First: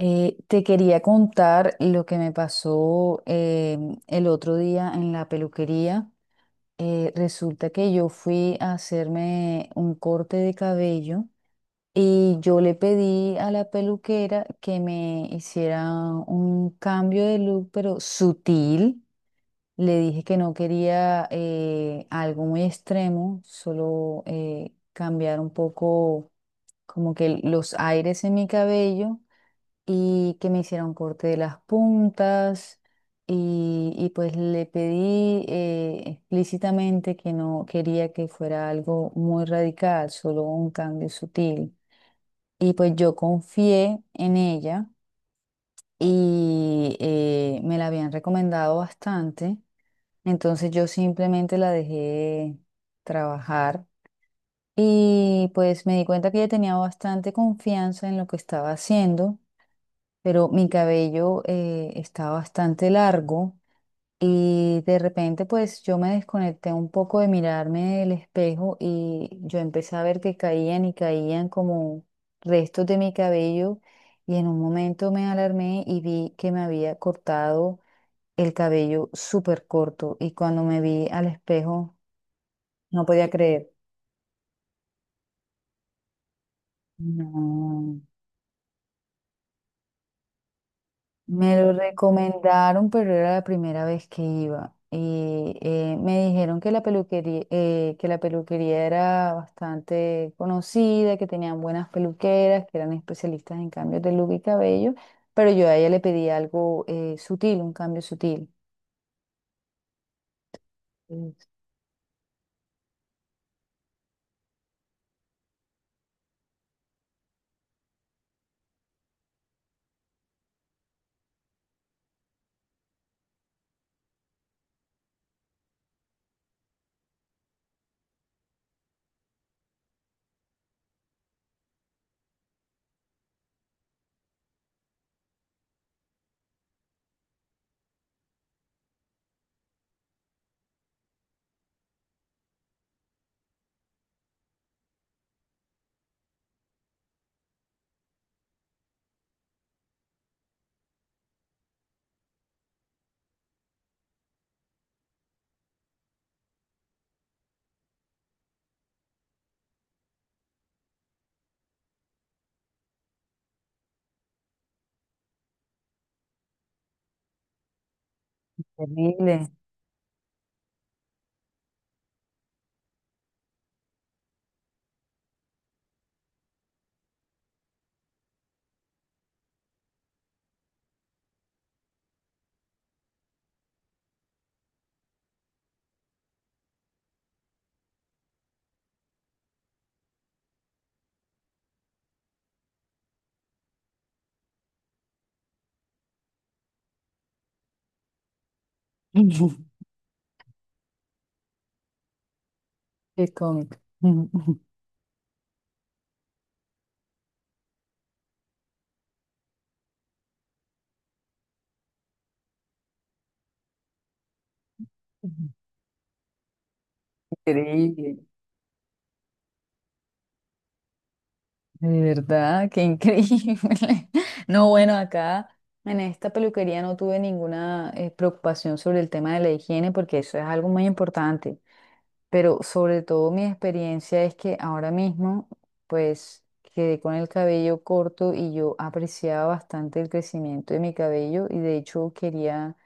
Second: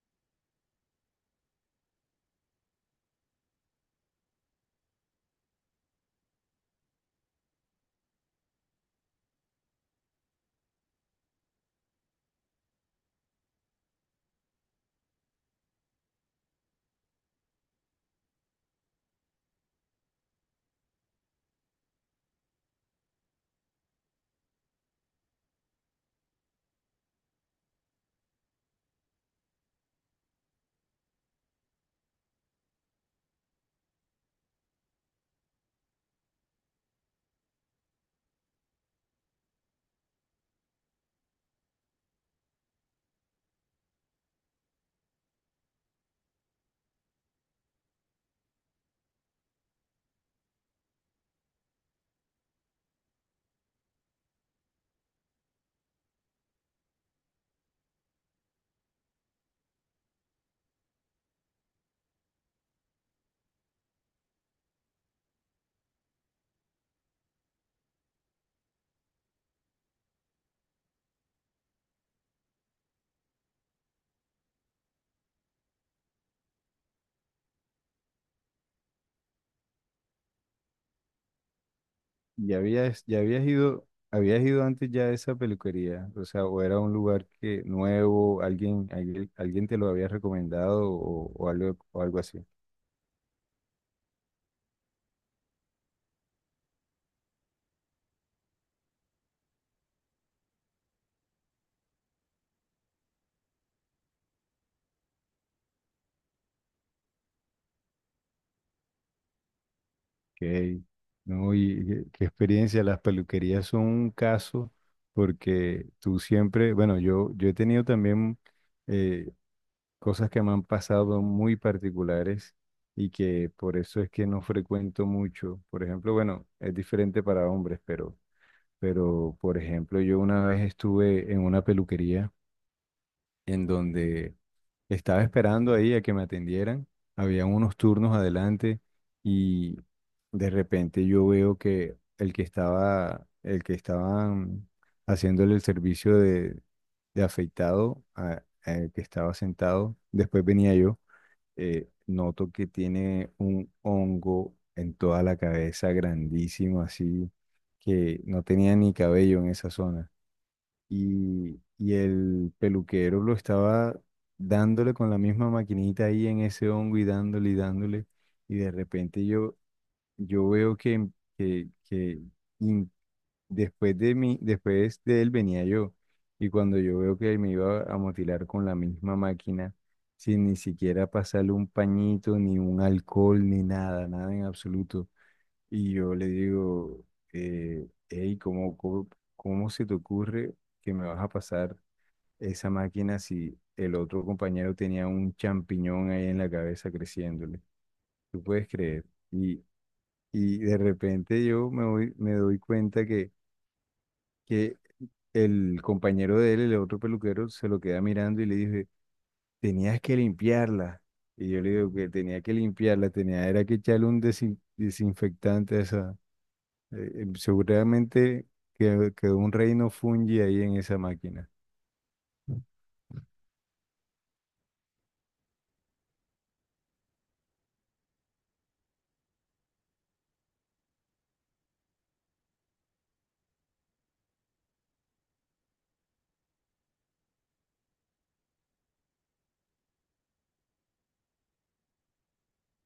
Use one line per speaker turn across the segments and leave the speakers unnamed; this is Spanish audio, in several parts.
Te quería contar lo que me pasó el otro día en la peluquería. Resulta que yo fui a hacerme un corte de cabello y yo le pedí a la peluquera que me hiciera un cambio de look, pero sutil. Le dije que no quería algo muy extremo, solo cambiar un poco como que los aires en mi cabello y que me hicieron corte de las puntas y pues le pedí explícitamente que no quería que fuera algo muy radical, solo un cambio sutil. Y pues yo confié en ella y me la habían recomendado bastante. Entonces yo simplemente la dejé trabajar y pues me di cuenta que ella tenía bastante confianza en lo que estaba haciendo, pero mi cabello está bastante largo y de repente pues yo me desconecté un poco de mirarme el espejo y yo empecé a ver que caían y caían como restos de mi cabello y en un momento me alarmé y vi que me había cortado el cabello súper corto y cuando me vi al espejo
Ya habías,
no
ya
podía
habías
creer.
ido, habías ido antes ya a esa peluquería, o sea, o era un lugar que
No.
nuevo, alguien te lo había recomendado o
Me lo
algo, o algo así.
recomendaron, pero era la primera vez que iba. Y me dijeron que la peluquería, era bastante conocida, que tenían buenas peluqueras, que eran especialistas en cambios de look y cabello, pero yo a ella le pedí algo sutil, un cambio sutil.
Ok,
Es.
no, y qué experiencia, las peluquerías son un caso porque tú siempre, bueno, yo he tenido también eh, cosas que me han pasado muy particulares y que por eso es que no frecuento mucho. Por ejemplo, bueno, es diferente para hombres, pero, por ejemplo, yo una vez estuve en una peluquería en donde estaba esperando ahí a que me atendieran. Había unos turnos adelante y de repente yo veo que el que estaban haciéndole el servicio de afeitado al que estaba sentado, después venía yo. Noto que tiene un hongo en toda la cabeza grandísimo, así que no tenía ni cabello en esa zona. Y el peluquero lo estaba dándole con la misma maquinita ahí en ese hongo y dándole y dándole. Y de repente
Terrible.
yo veo que después de mí, después de él venía yo. Y cuando yo veo que me iba a mutilar con la misma máquina, sin ni siquiera pasarle un pañito, ni un alcohol, ni nada, nada en absoluto. Y yo le digo, hey, cómo se te ocurre que me vas a pasar esa máquina si el otro compañero tenía un champiñón ahí en la cabeza creciéndole? ¿Tú puedes creer? Y, y de repente me doy cuenta
Qué
que
cómico.
que el compañero de él, el otro peluquero, se lo queda mirando y le dice, tenías que limpiarla. Y yo le digo que tenía que limpiarla, tenía era que echarle un desinfectante a esa.
Increíble.
Seguramente quedó un reino fungi ahí en esa máquina.
De verdad, qué increíble. No, bueno, acá en esta peluquería no tuve ninguna preocupación sobre el tema de la higiene porque eso es algo muy importante, pero sobre todo mi experiencia es que ahora mismo, pues quedé con el cabello corto y yo apreciaba bastante el crecimiento de mi cabello y de hecho quería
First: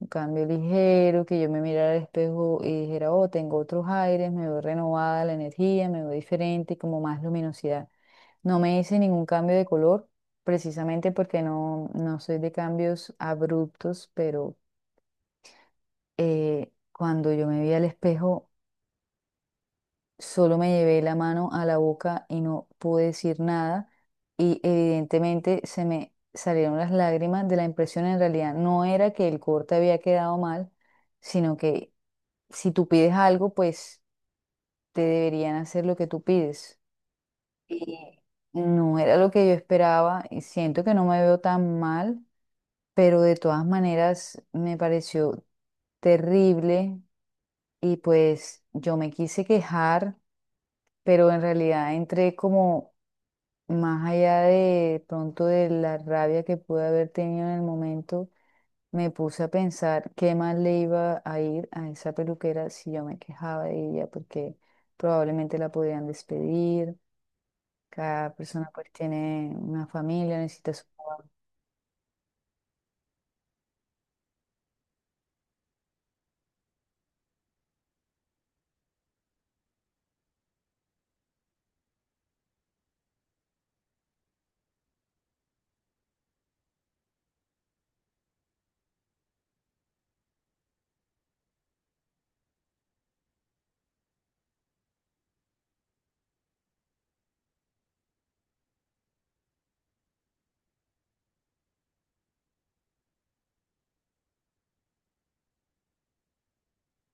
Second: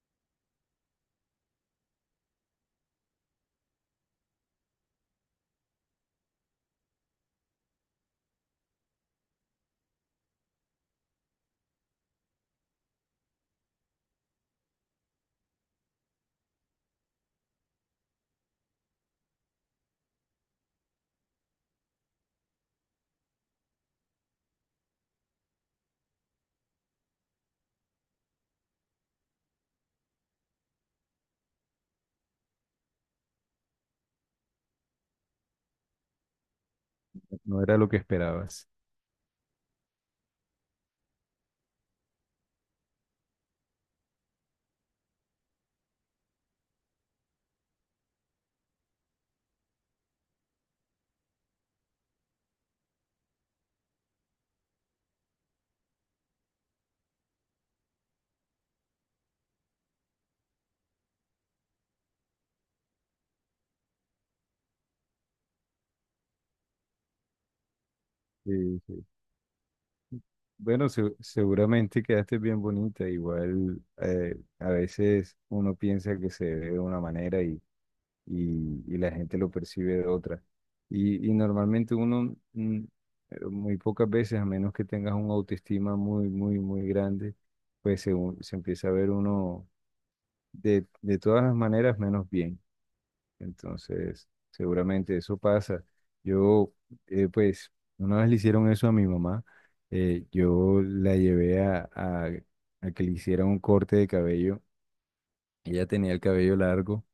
un cambio ligero, que yo me mirara al espejo y dijera, oh, tengo otros aires, me veo renovada la energía, me veo diferente y como más luminosidad. No me hice ningún cambio de color, precisamente porque no, no soy de cambios abruptos, pero cuando yo me vi al espejo solo me llevé la mano a la boca y no pude decir nada y evidentemente se me salieron las lágrimas de la impresión. En realidad no era que el corte había quedado mal, sino que si tú pides algo, pues te deberían hacer lo que tú pides.
No era lo
Y
que esperabas.
no era lo que yo esperaba y siento que no me veo tan mal, pero de todas maneras me pareció terrible y pues yo me quise quejar, pero en realidad entré como más allá de pronto de la rabia que pude haber tenido en el momento, me puse a pensar qué más le iba a ir a esa peluquera si yo me quejaba de ella, porque probablemente la podían despedir, cada persona
Sí,
pues
sí.
tiene una familia, necesita su
Bueno,
trabajo.
seguramente quedaste bien bonita. Igual a veces uno piensa que se ve de una manera y y la gente lo percibe de otra. Y normalmente uno, pero muy pocas veces, a menos que tengas un autoestima muy, muy, muy grande, pues se empieza a ver uno de todas las maneras menos bien. Entonces, seguramente eso pasa. Yo, pues, una vez le hicieron eso a mi mamá. Yo la llevé a que le hiciera un corte de cabello. Ella tenía el cabello largo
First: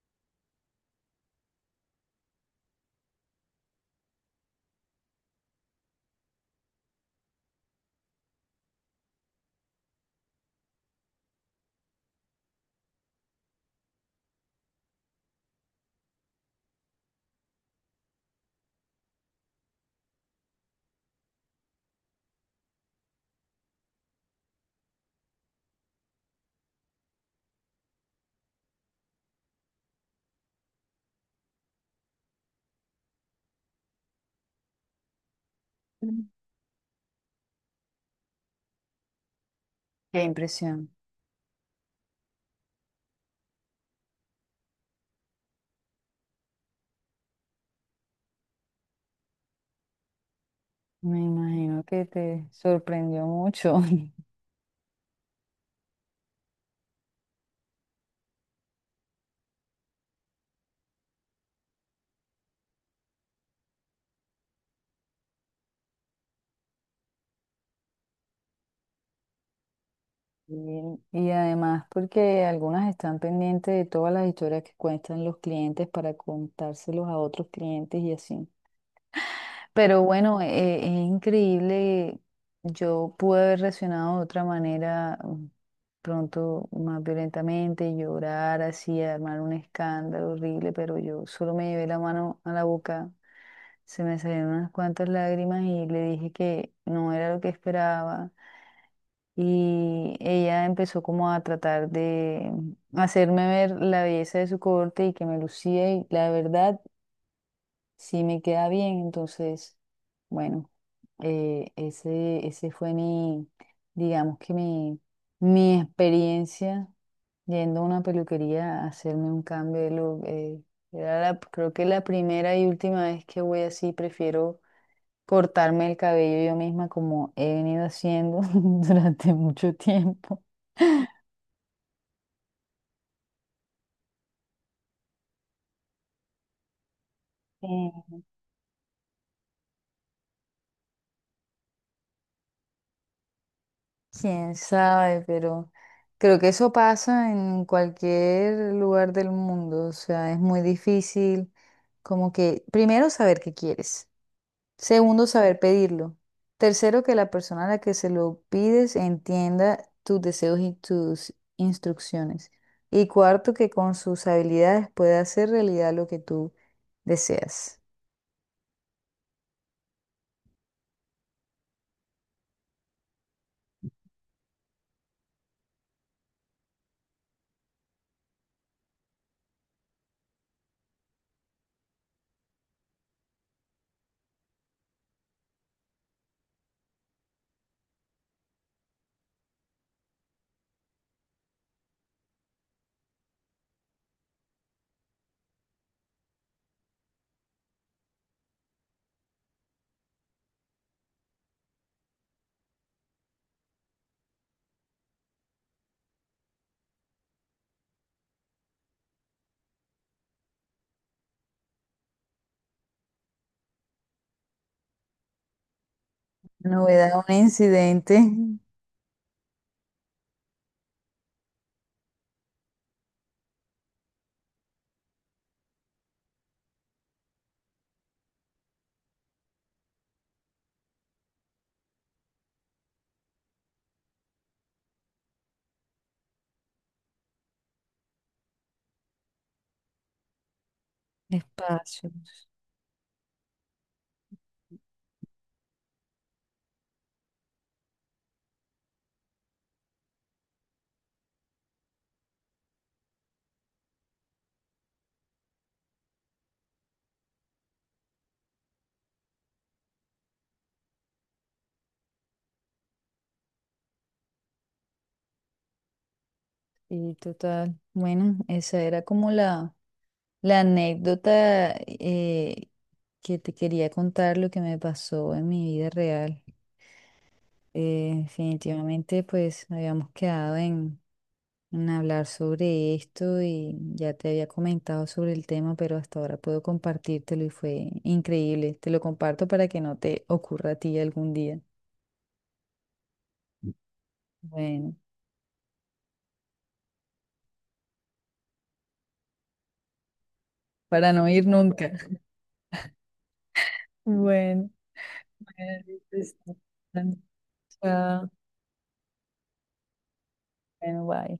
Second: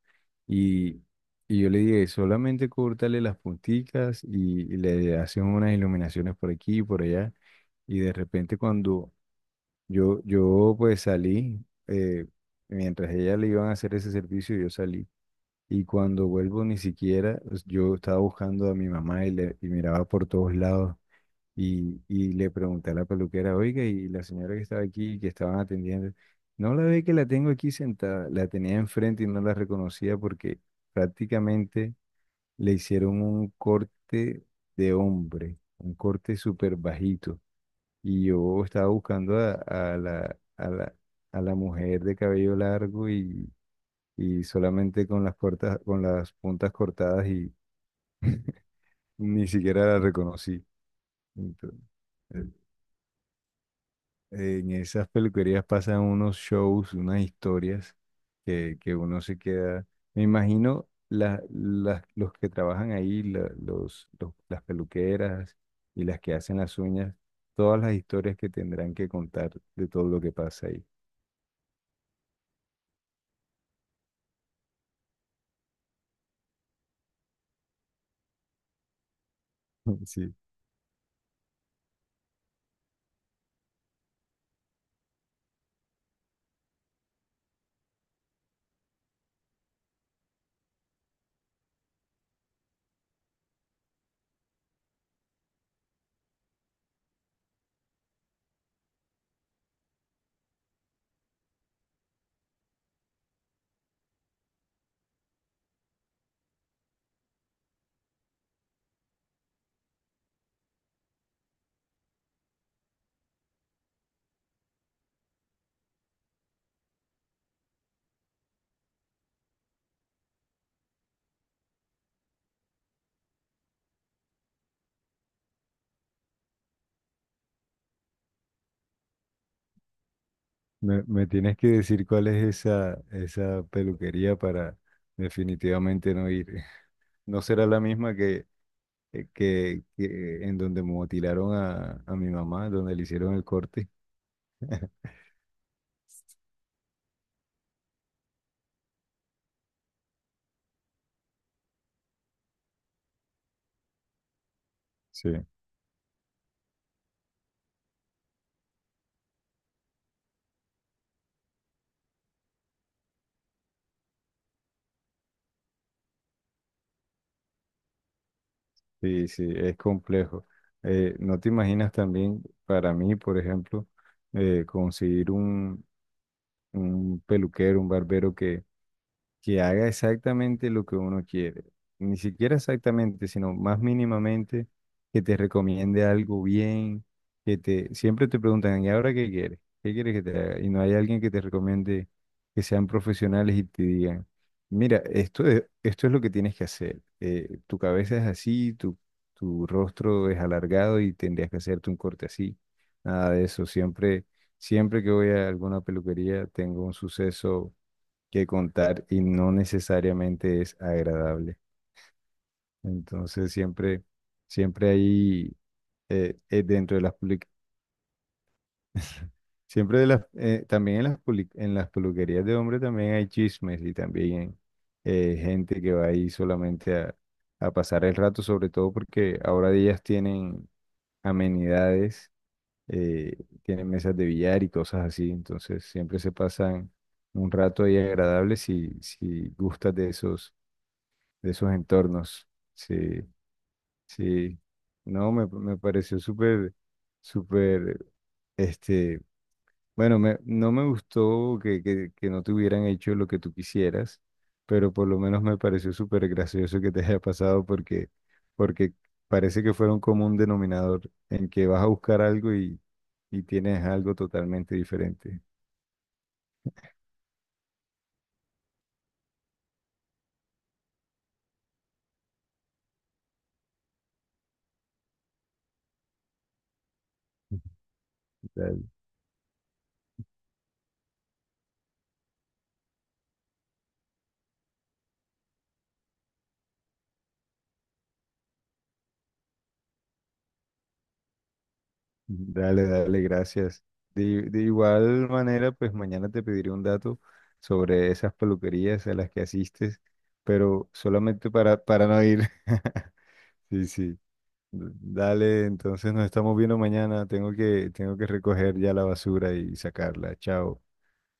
y, y yo le dije, solamente córtale las punticas y le haces unas iluminaciones por aquí y por allá. Y de repente cuando yo pues salí, eh, mientras ella le iban a hacer ese servicio, yo salí. Y cuando vuelvo ni siquiera, pues, yo estaba buscando a mi mamá y miraba por todos lados. Y le pregunté a la peluquera, oiga, y la señora que estaba aquí, que estaban atendiendo, no la ve que la tengo aquí sentada, la tenía enfrente y no la reconocía porque prácticamente le hicieron un corte de hombre, un
Mm.
corte súper bajito. Y yo estaba buscando
Qué impresión.
a la mujer de cabello largo y solamente con las cortas, con las puntas cortadas y ni siquiera la reconocí.
Me
Entonces,
imagino que te sorprendió mucho.
en esas peluquerías pasan unos shows, unas historias que uno se queda. Me imagino los que trabajan ahí, las peluqueras y las que hacen las uñas, todas las historias que tendrán que contar de todo lo que pasa ahí.
Y, y además porque algunas están pendientes de todas las historias que cuentan los clientes para contárselos a otros clientes y así. Pero
Sí,
bueno, es increíble. Yo pude haber reaccionado de otra manera, pronto más violentamente, llorar así, armar un escándalo horrible, pero yo solo me llevé la mano a la boca, se me salieron unas cuantas lágrimas y le dije que no era lo que esperaba. Y ella empezó como a tratar de hacerme ver la belleza de su corte y que me lucía y la verdad sí me queda bien, entonces, bueno, ese fue mi, digamos que mi experiencia yendo a una peluquería a hacerme un cambio de look. Era la, creo que la primera y última vez que voy así, prefiero cortarme el cabello yo misma como he venido haciendo durante mucho tiempo.
me tienes que decir cuál es esa peluquería para definitivamente no ir. No será la misma que en donde mutilaron a mi mamá, donde le hicieron el corte.
Quién sabe, pero creo que eso pasa en cualquier lugar del mundo. O sea, es muy difícil como que, primero, saber qué quieres. Segundo,
Sí,
saber pedirlo. Tercero, que la persona a la que se lo pides entienda tus deseos y tus instrucciones. Y cuarto, que con sus habilidades pueda hacer realidad lo que tú deseas.
sí, sí, es complejo. No te imaginas también, para mí, por ejemplo, conseguir un peluquero, un barbero que haga exactamente lo que uno quiere. Ni siquiera exactamente, sino más mínimamente, que te recomiende algo bien, que te, siempre te preguntan, ¿y ahora qué quieres? ¿Qué quieres que te haga? Y no hay alguien que te recomiende que sean profesionales y te digan, mira, esto es lo que tienes que hacer. Tu cabeza es así, tu rostro es alargado y tendrías que hacerte un corte así. Nada de eso. Siempre, siempre que voy a alguna peluquería, tengo un suceso que contar y no necesariamente es agradable. Entonces siempre, siempre hay dentro de las
Novedad, un
public-
incidente.
siempre de las también en las en las peluquerías de hombre también hay chismes y también gente que va ahí solamente a pasar el rato, sobre todo porque ahora ellas tienen amenidades, eh, tienen mesas de billar y cosas así, entonces siempre se pasan un rato ahí agradable si, si gustas de esos entornos.
Espacios.
Sí, sí. No, me pareció súper, súper, este, bueno, no me gustó que no te hubieran hecho lo que tú quisieras, pero por lo menos me pareció súper gracioso que te haya pasado porque, porque parece que fuera un común denominador en que vas a buscar algo y tienes algo totalmente diferente.
Y total. Bueno, esa era como la la anécdota que te quería contar, lo que me pasó en mi vida real. Definitivamente pues habíamos quedado en hablar sobre esto y ya te había comentado sobre el tema, pero hasta ahora puedo compartírtelo y fue increíble. Te lo comparto para que no te ocurra a ti algún día.
Dale, dale, gracias. De
Bueno,
igual manera, pues mañana te pediré un dato sobre esas peluquerías a las que asistes, pero
para no ir
solamente
nunca.
para no ir. Sí, sí.
Bueno,
Dale,
bueno,
entonces nos estamos
listo.
viendo mañana. Tengo que
Chao.
recoger ya la basura y sacarla. Chao.
Bueno, bye.